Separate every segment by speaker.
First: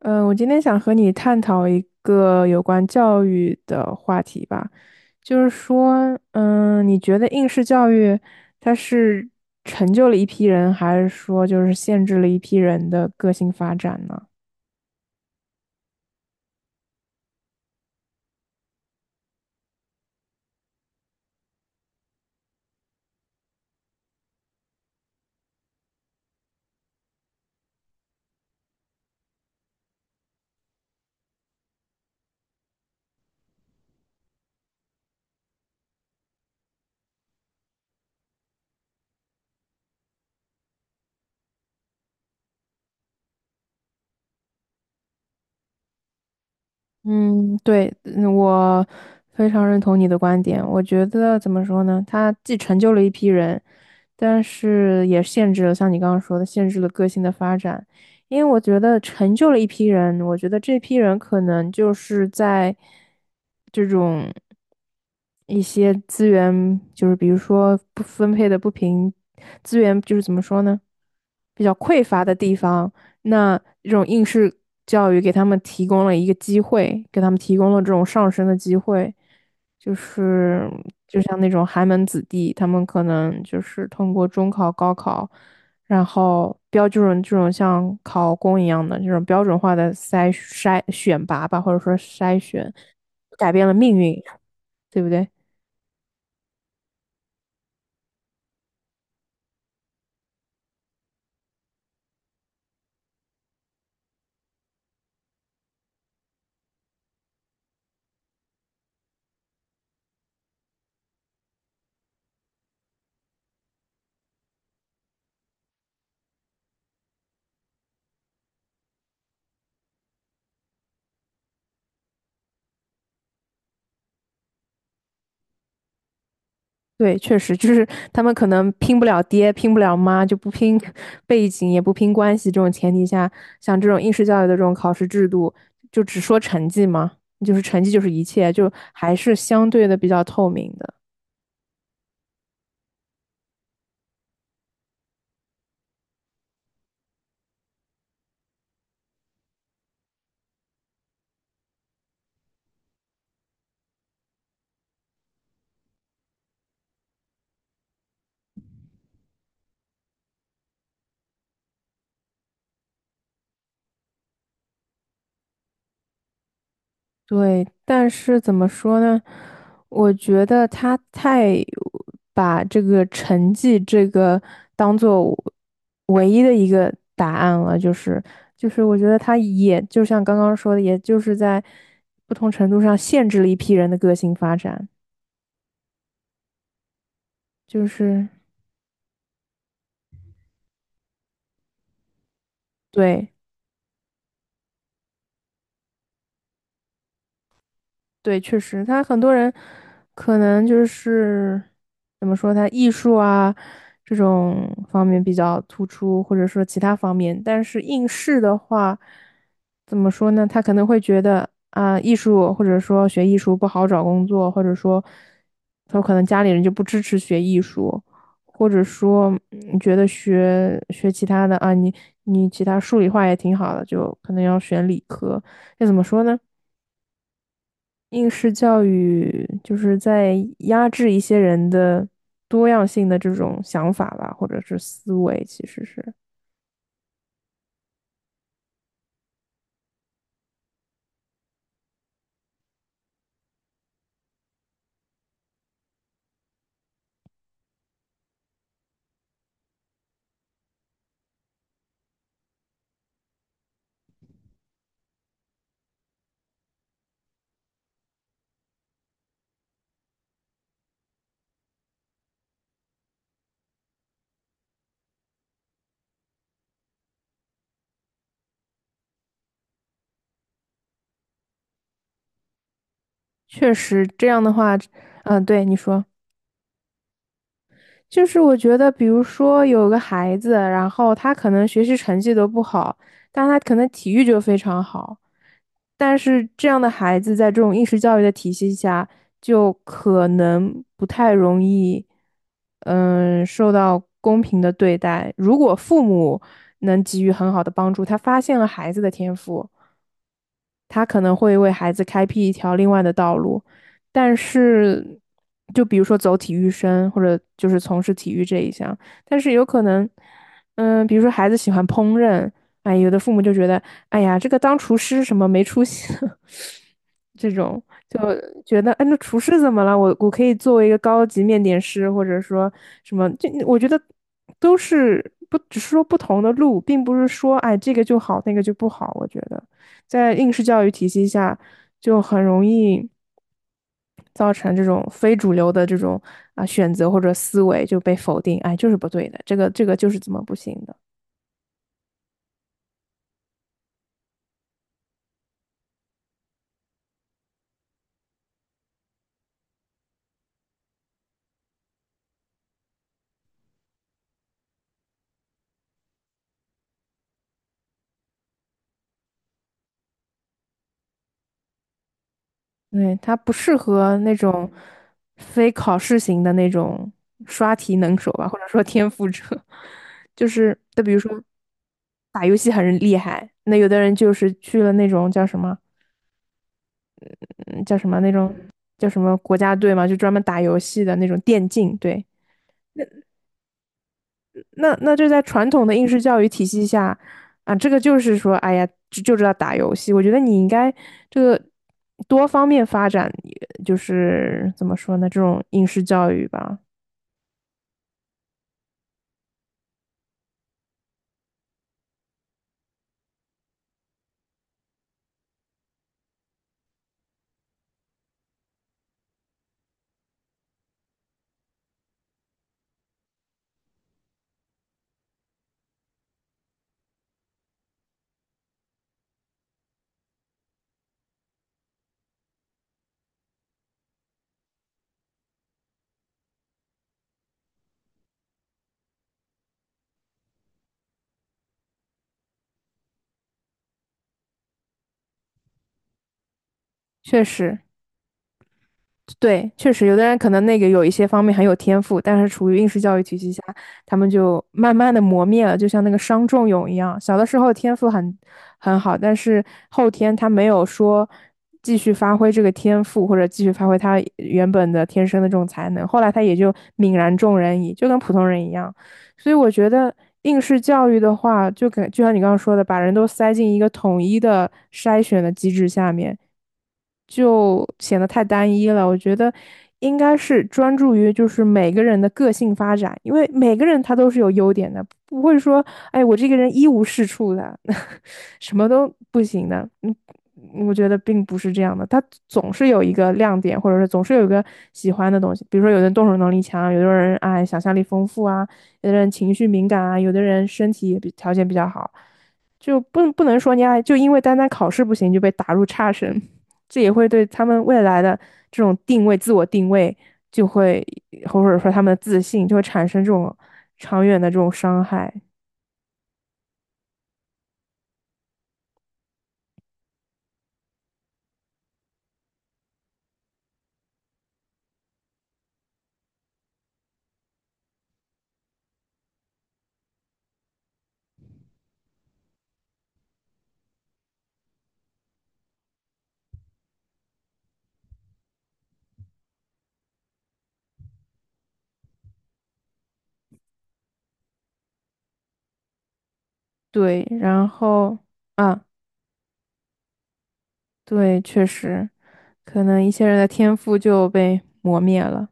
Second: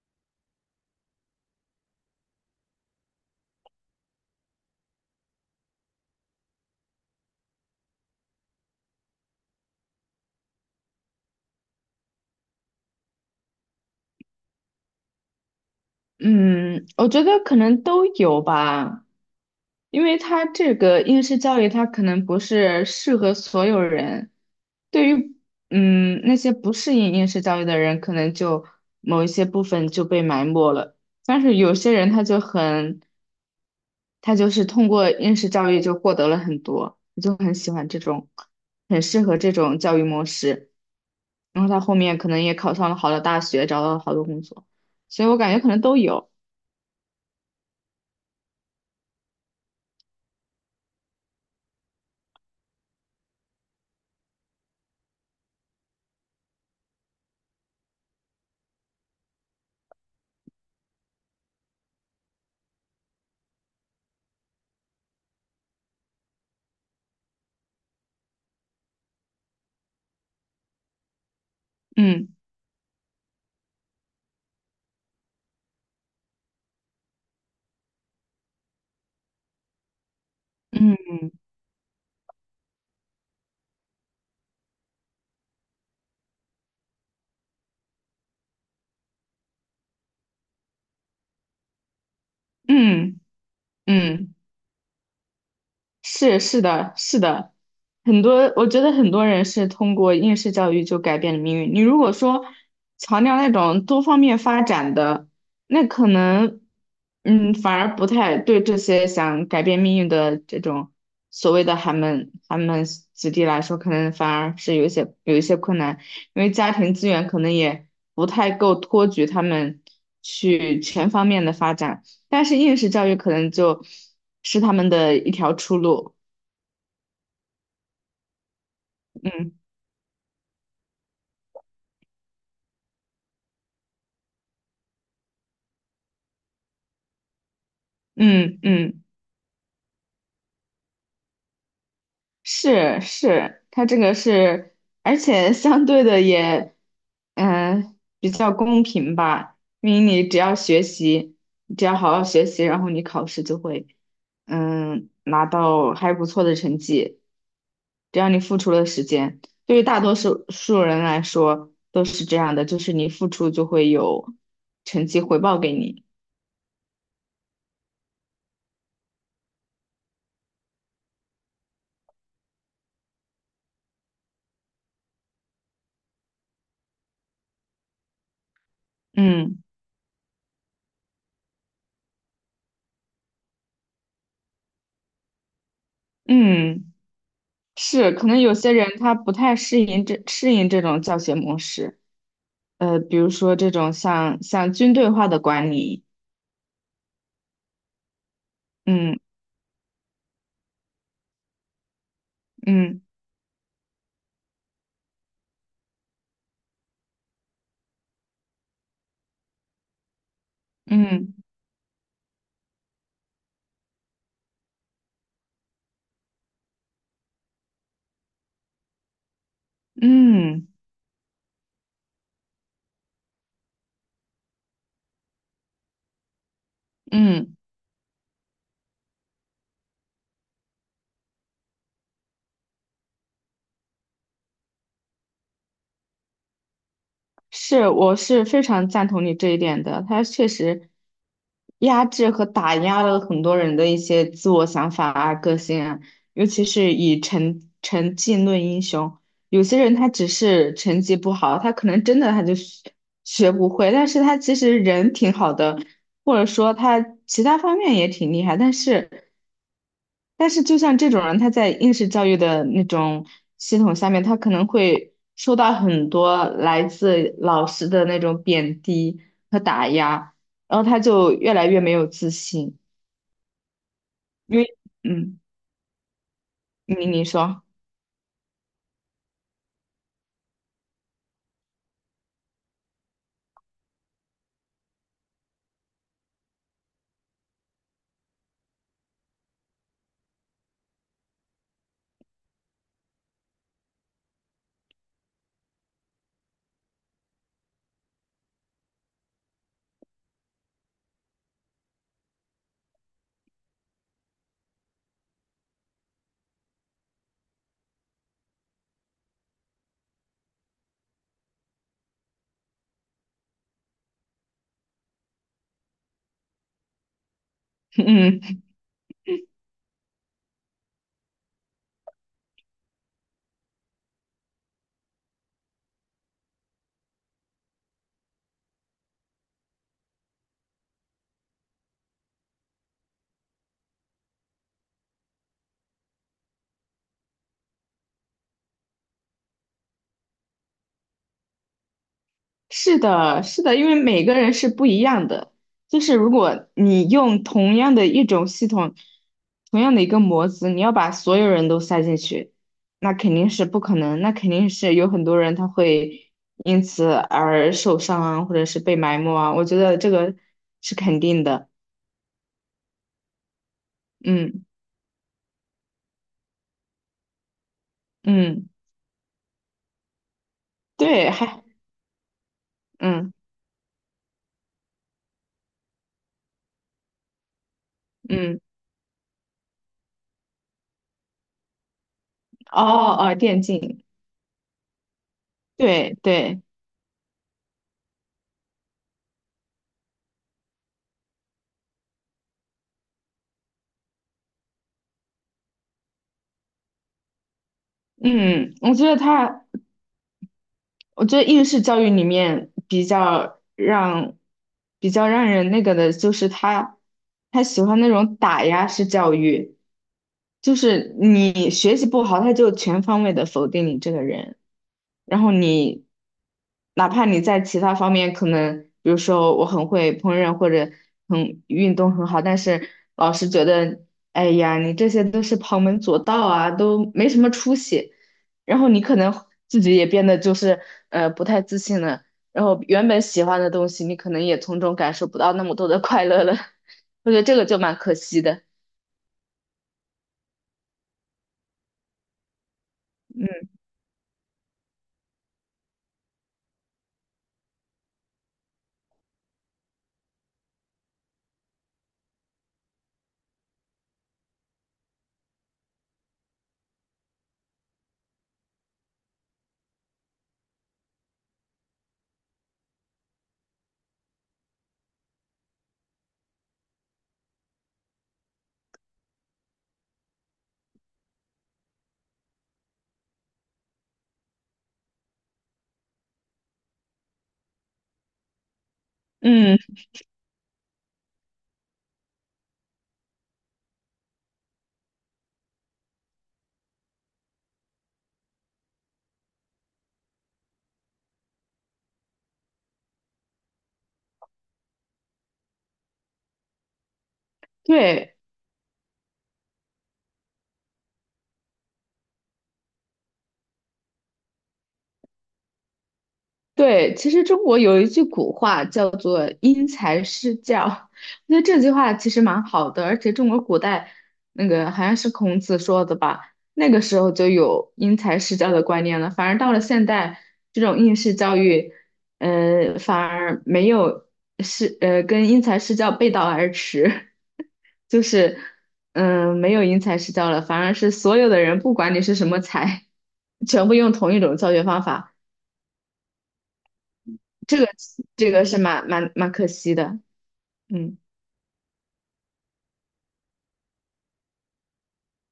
Speaker 1: 嗯，我今天想和你探讨一个有关教育的话题吧，就是说，你觉得应试教育它是成就了一批人，还是说就是限制了一批人的个性发展呢？
Speaker 2: 嗯，我觉得可能都有吧，因为它这个应试教育，它可能不是适合所有人。对于那些不适应应试教育的人，可能就某一些部分就被埋没了。但是有些人他就很，他就是通过应试教育就获得了很多，我就很喜欢这种，很适合这种教育模式。然后他后面可能也考上了好的大学，找到了好多工作，所以我感觉可能都有。
Speaker 1: 嗯，对，我非常认同你的观点。我觉得怎么说呢？他既成就了一批人，但是也限制了，像你刚刚说的，限制了个性的发展。因为我觉得成就了一批人，我觉得这批人可能就是在这种一些资源，就是比如说不分配的不平，资源就是怎么说呢，比较匮乏的
Speaker 2: 嗯
Speaker 1: 地方。那这种应试教育给他们提供了一个机会，给他们提供了这种上升的机会，就是
Speaker 2: 嗯
Speaker 1: 就像那种寒门子弟，他们可能就是通过中考、高考，然后标准这种像考公一样的这种标准化的筛选拔吧，或者说筛选，
Speaker 2: 嗯。
Speaker 1: 改变了命运，
Speaker 2: 嗯，
Speaker 1: 对不对？
Speaker 2: 是的，是的，很多我觉得很多人是通过应试教育就改变了命运。你如果说强调那种多方面发展的，那可能反而不太对这些想改变命运的这种所谓的寒门子弟来说，可能反而是有一些困难，因为家庭资源可能也不太够托举他们去全方面的发展。但是应试教育可能就是他们的一条出路。
Speaker 1: 对，确实就是他们可能拼不了爹，
Speaker 2: 嗯
Speaker 1: 拼不了妈，就不拼 背景，也不拼关系这种前提下，像这种应试教育的这种考试制度，就只说成绩嘛，就是成绩就是一切，
Speaker 2: 嗯
Speaker 1: 就
Speaker 2: 嗯，
Speaker 1: 还是相对的比较透明的。
Speaker 2: 是是，它这个是，而且相对的也，比较公平吧，因为你只要学习，你只要好好学习，然后你考试就会，嗯，拿到还不错的成绩，只要你付出了时间，对于大多数人来说都是这样的，就是你付出就会有成绩回报给你。
Speaker 1: 对，但是怎么说呢？我觉得他太把这个成绩这个当做唯一的一个答案了，就是，我觉得他
Speaker 2: 嗯。
Speaker 1: 也就像刚刚说的，也就是在不同程度上限制了一批人的个性发展，
Speaker 2: 嗯，
Speaker 1: 就
Speaker 2: 是，
Speaker 1: 是
Speaker 2: 可能有些人他不太适应这种教学模式，比如
Speaker 1: 对。
Speaker 2: 说这种像军队化的管理，
Speaker 1: 对，确实，他
Speaker 2: 嗯
Speaker 1: 很多人可能就是怎么说，他艺
Speaker 2: 嗯
Speaker 1: 术啊这种方面比较突出，或者说其他方面，但是应试的话，怎么说呢？他可能会觉
Speaker 2: 嗯
Speaker 1: 得啊，艺术或者说学艺术不好找工作，或者说他可能家里人就不支持学艺术，或者说你觉得
Speaker 2: 嗯
Speaker 1: 学其他的啊，你其他数理化也挺好的，就可能要选理科。这怎么说呢？
Speaker 2: 嗯嗯，
Speaker 1: 应试教育就是在压制一些人的多样性的这种想法吧，或者是思维，其实是
Speaker 2: 是，我是非常赞同你这一点的。他确实压制和打压了很多人的一些自我想法啊、个性啊，尤其是以成绩论英雄。有些人他只是成绩不好，他可能真的他就学学不会，但是他其实人挺好的，或者说他其他方面也挺厉害，但是就像这种人，他在应试教育的那种系统下面，他可能会受到很多来自老师的那种贬低和打压，然后他就越来越没有自信，
Speaker 1: 确实这样的
Speaker 2: 因为
Speaker 1: 话，
Speaker 2: 嗯，
Speaker 1: 嗯，对你说，
Speaker 2: 你说，
Speaker 1: 就是我觉得，比如说有个孩子，然后他可能学习成绩都不好，但他可能体育就非常好，但是这样的孩子在这种应试教育的体系下，就可能不太容易，受到公平的对待。如果父母能给予很好的帮助，他发现了孩子的天赋，他可能会为孩子开辟一条另外的道路。但是，就比如说走体育生，或者就是从事体育这一项，但是有可能，比如说孩子喜欢烹饪，哎，有的父母就觉得，哎呀，这个当厨师什么没出息。这种 就
Speaker 2: 嗯。
Speaker 1: 觉得，哎，那厨师怎么了？我可以作为一个高级面点师，或者说什么，就我觉得都是不只是说不同的路，并不是说哎这个就好，那个就不好。我觉得在应试教育体系下，就很容易造成这种非主流的这种啊选择或者思维就被否定，哎，就是不对的，这个就是怎么不行的。
Speaker 2: 是的，是的，因为每个人是不一样的。就是如果你用同样的一种系统，同样的一个模子，你要把所有人都塞进去，那肯定是不可能。那肯定是有很多人他会因此而受伤啊，或者是被埋没啊。我觉得这个是肯定的。
Speaker 1: 对，他不适合那
Speaker 2: 嗯
Speaker 1: 种非考试型的那种刷题能手吧，或者
Speaker 2: 嗯，
Speaker 1: 说天赋者，就是就比如说
Speaker 2: 对，还
Speaker 1: 打游戏很厉
Speaker 2: 嗯
Speaker 1: 害，那有的人就是去了那种叫什么，嗯，叫什么那种
Speaker 2: 嗯，
Speaker 1: 叫什么国家队嘛，就专门打游戏的那种电竞，对，
Speaker 2: 哦哦，电竞，
Speaker 1: 那就在传统的应
Speaker 2: 对
Speaker 1: 试教育
Speaker 2: 对，
Speaker 1: 体系下啊，这个就是说，哎呀，就知道打游戏。我觉得你应该这个多方面发展，就是怎么说呢，这种应试教育吧，
Speaker 2: 嗯，我觉得他。我觉得应试教育里面比较让人那个的，就是他喜欢那种打压式教育，就是你学习不好，他就全方位的否定你这个人，然后你哪怕你在其他方面可能，比如说我很会烹饪或者很运动很好，但是老师觉得，哎呀，你这些都是旁门左道啊，都没什么出息。然后你可能自己也变得就是不太自信了，然后原本喜欢的东西，你可能也从中感受不到那么多的快乐了。我觉
Speaker 1: 确
Speaker 2: 得这个就
Speaker 1: 实。
Speaker 2: 蛮可惜的。
Speaker 1: 对，确实有的人可能那个有一些方面很有天赋，但是处于应试教育体系下，
Speaker 2: 嗯，
Speaker 1: 他们就慢慢的磨灭了，就像那个伤仲永一样。小的时候天赋很好，但是后天他没有说继续发挥这个天赋，或者继续发挥他原本的天生的这种才能，后来他也就泯然众人矣，就跟普通人一样。所以我觉得应试教育的话，就像你刚刚说的，把人都塞进一个统一的筛选的机制下面，就显得太单一了。我觉得应该是专注于就是每个人的个性发展，因为每个人他都是有优点的，不会说，哎，我这个人一无是处的，什么都不行
Speaker 2: 嗯，
Speaker 1: 的。嗯，我觉得并不是这样的，他总是有一个亮点，或者是总是有一个喜欢的东西。比如说，有的人动手能力强，有的人哎想象力丰富啊。有的人情绪敏感啊，有的人身体也比条件比较好，就不能说你啊，就因为单单考试不行就被打入差生，这也会对他们未来
Speaker 2: 对。
Speaker 1: 的这种定位、自我定位，就会或者说他们的自信就会产生这种长远的这种伤害。
Speaker 2: 对，其实中国有一句古话叫做“因材施教”，那这句话其实蛮好的，而且中国古代那个好像是孔子说的吧，那个时候就有因材施教的观念了。反而到了现代，这种应试教育，反而没有是跟因材施教背道而驰，就是没有因材施教了，反而是所有的人不管你是什么才，全部用同一种教学方法。
Speaker 1: 对，然
Speaker 2: 这个
Speaker 1: 后
Speaker 2: 这个是
Speaker 1: 啊，
Speaker 2: 蛮可惜的，嗯
Speaker 1: 对，确实，可能一些人的天赋就被磨灭了。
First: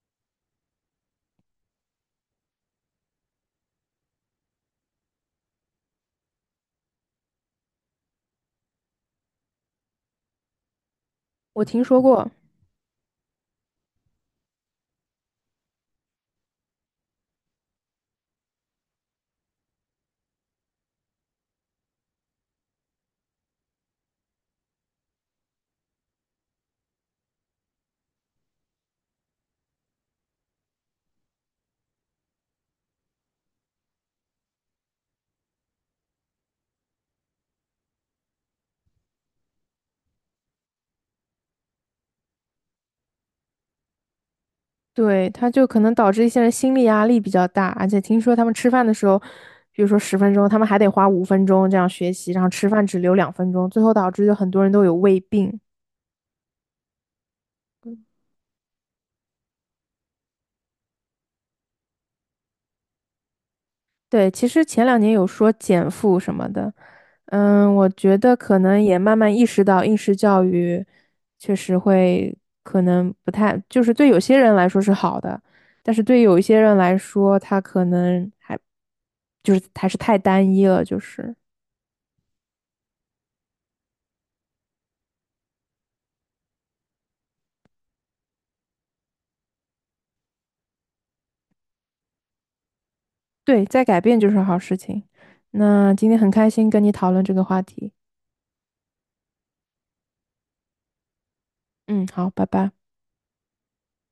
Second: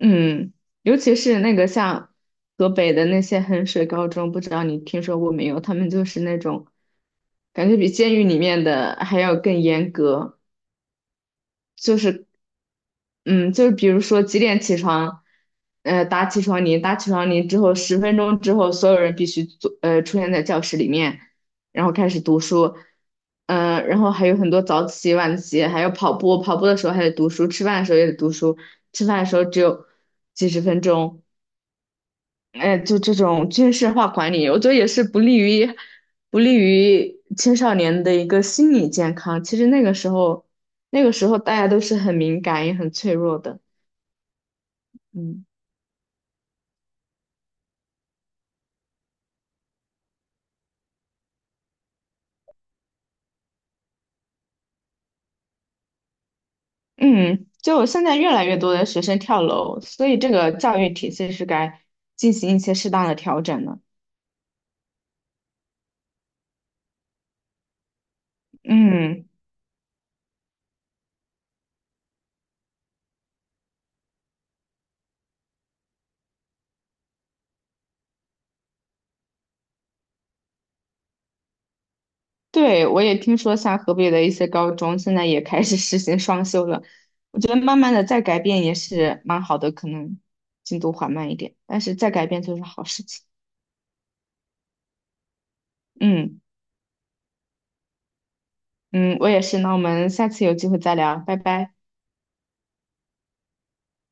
Speaker 2: 嗯，尤其是那个像河北的那些衡水高中，不知道你听说过没有？他们就是那种感觉比监狱里面的还要更严格，
Speaker 1: 我听
Speaker 2: 就
Speaker 1: 说
Speaker 2: 是，
Speaker 1: 过。
Speaker 2: 嗯，就是比如说几点起床，打起床铃，打起床铃之后，十分钟之后，所有人必须坐，出现在教室里面，然后开始读书，然后还有很多早起、晚起，还有跑步，跑步的时候还得读书，吃饭的时候也得读书，吃饭的时候只有几十分钟，哎，就这种军事化管理，我觉得也是不利于青少年的一个心理健康。其实那个时候，那个时候大家都是很敏感也很脆弱的。
Speaker 1: 对，
Speaker 2: 嗯
Speaker 1: 他就可能导致一些人心理压力比较大，而且听说他们吃饭的时候，比如说10分钟，他们还得花5分钟这样学习，然后吃饭只留2分钟，最后导致就很多人都有胃病。
Speaker 2: 嗯，就现在越来越多的学生跳楼，所以这个教育体系是该进行一些适当的调整的。
Speaker 1: 对，其实前两年有说减负什么的，我觉得可能也慢
Speaker 2: 嗯。
Speaker 1: 慢意识到应试教育确实会可能不太，就是对有些人来说是好的，但是对有一些人来说，他可能还就是还是太单一了，就是。
Speaker 2: 对，我也听说像河北的一些高中现在也开始实行双休了，我觉得慢慢的再改变也是蛮好的，可能进度缓慢一点，但是再改变就是好事情。
Speaker 1: 对，在改变就是好事情。那今天很
Speaker 2: 嗯
Speaker 1: 开心跟你讨论这个话题。
Speaker 2: 嗯，我也是，那我们下次有机会再聊，拜拜。
Speaker 1: 嗯，好，拜拜。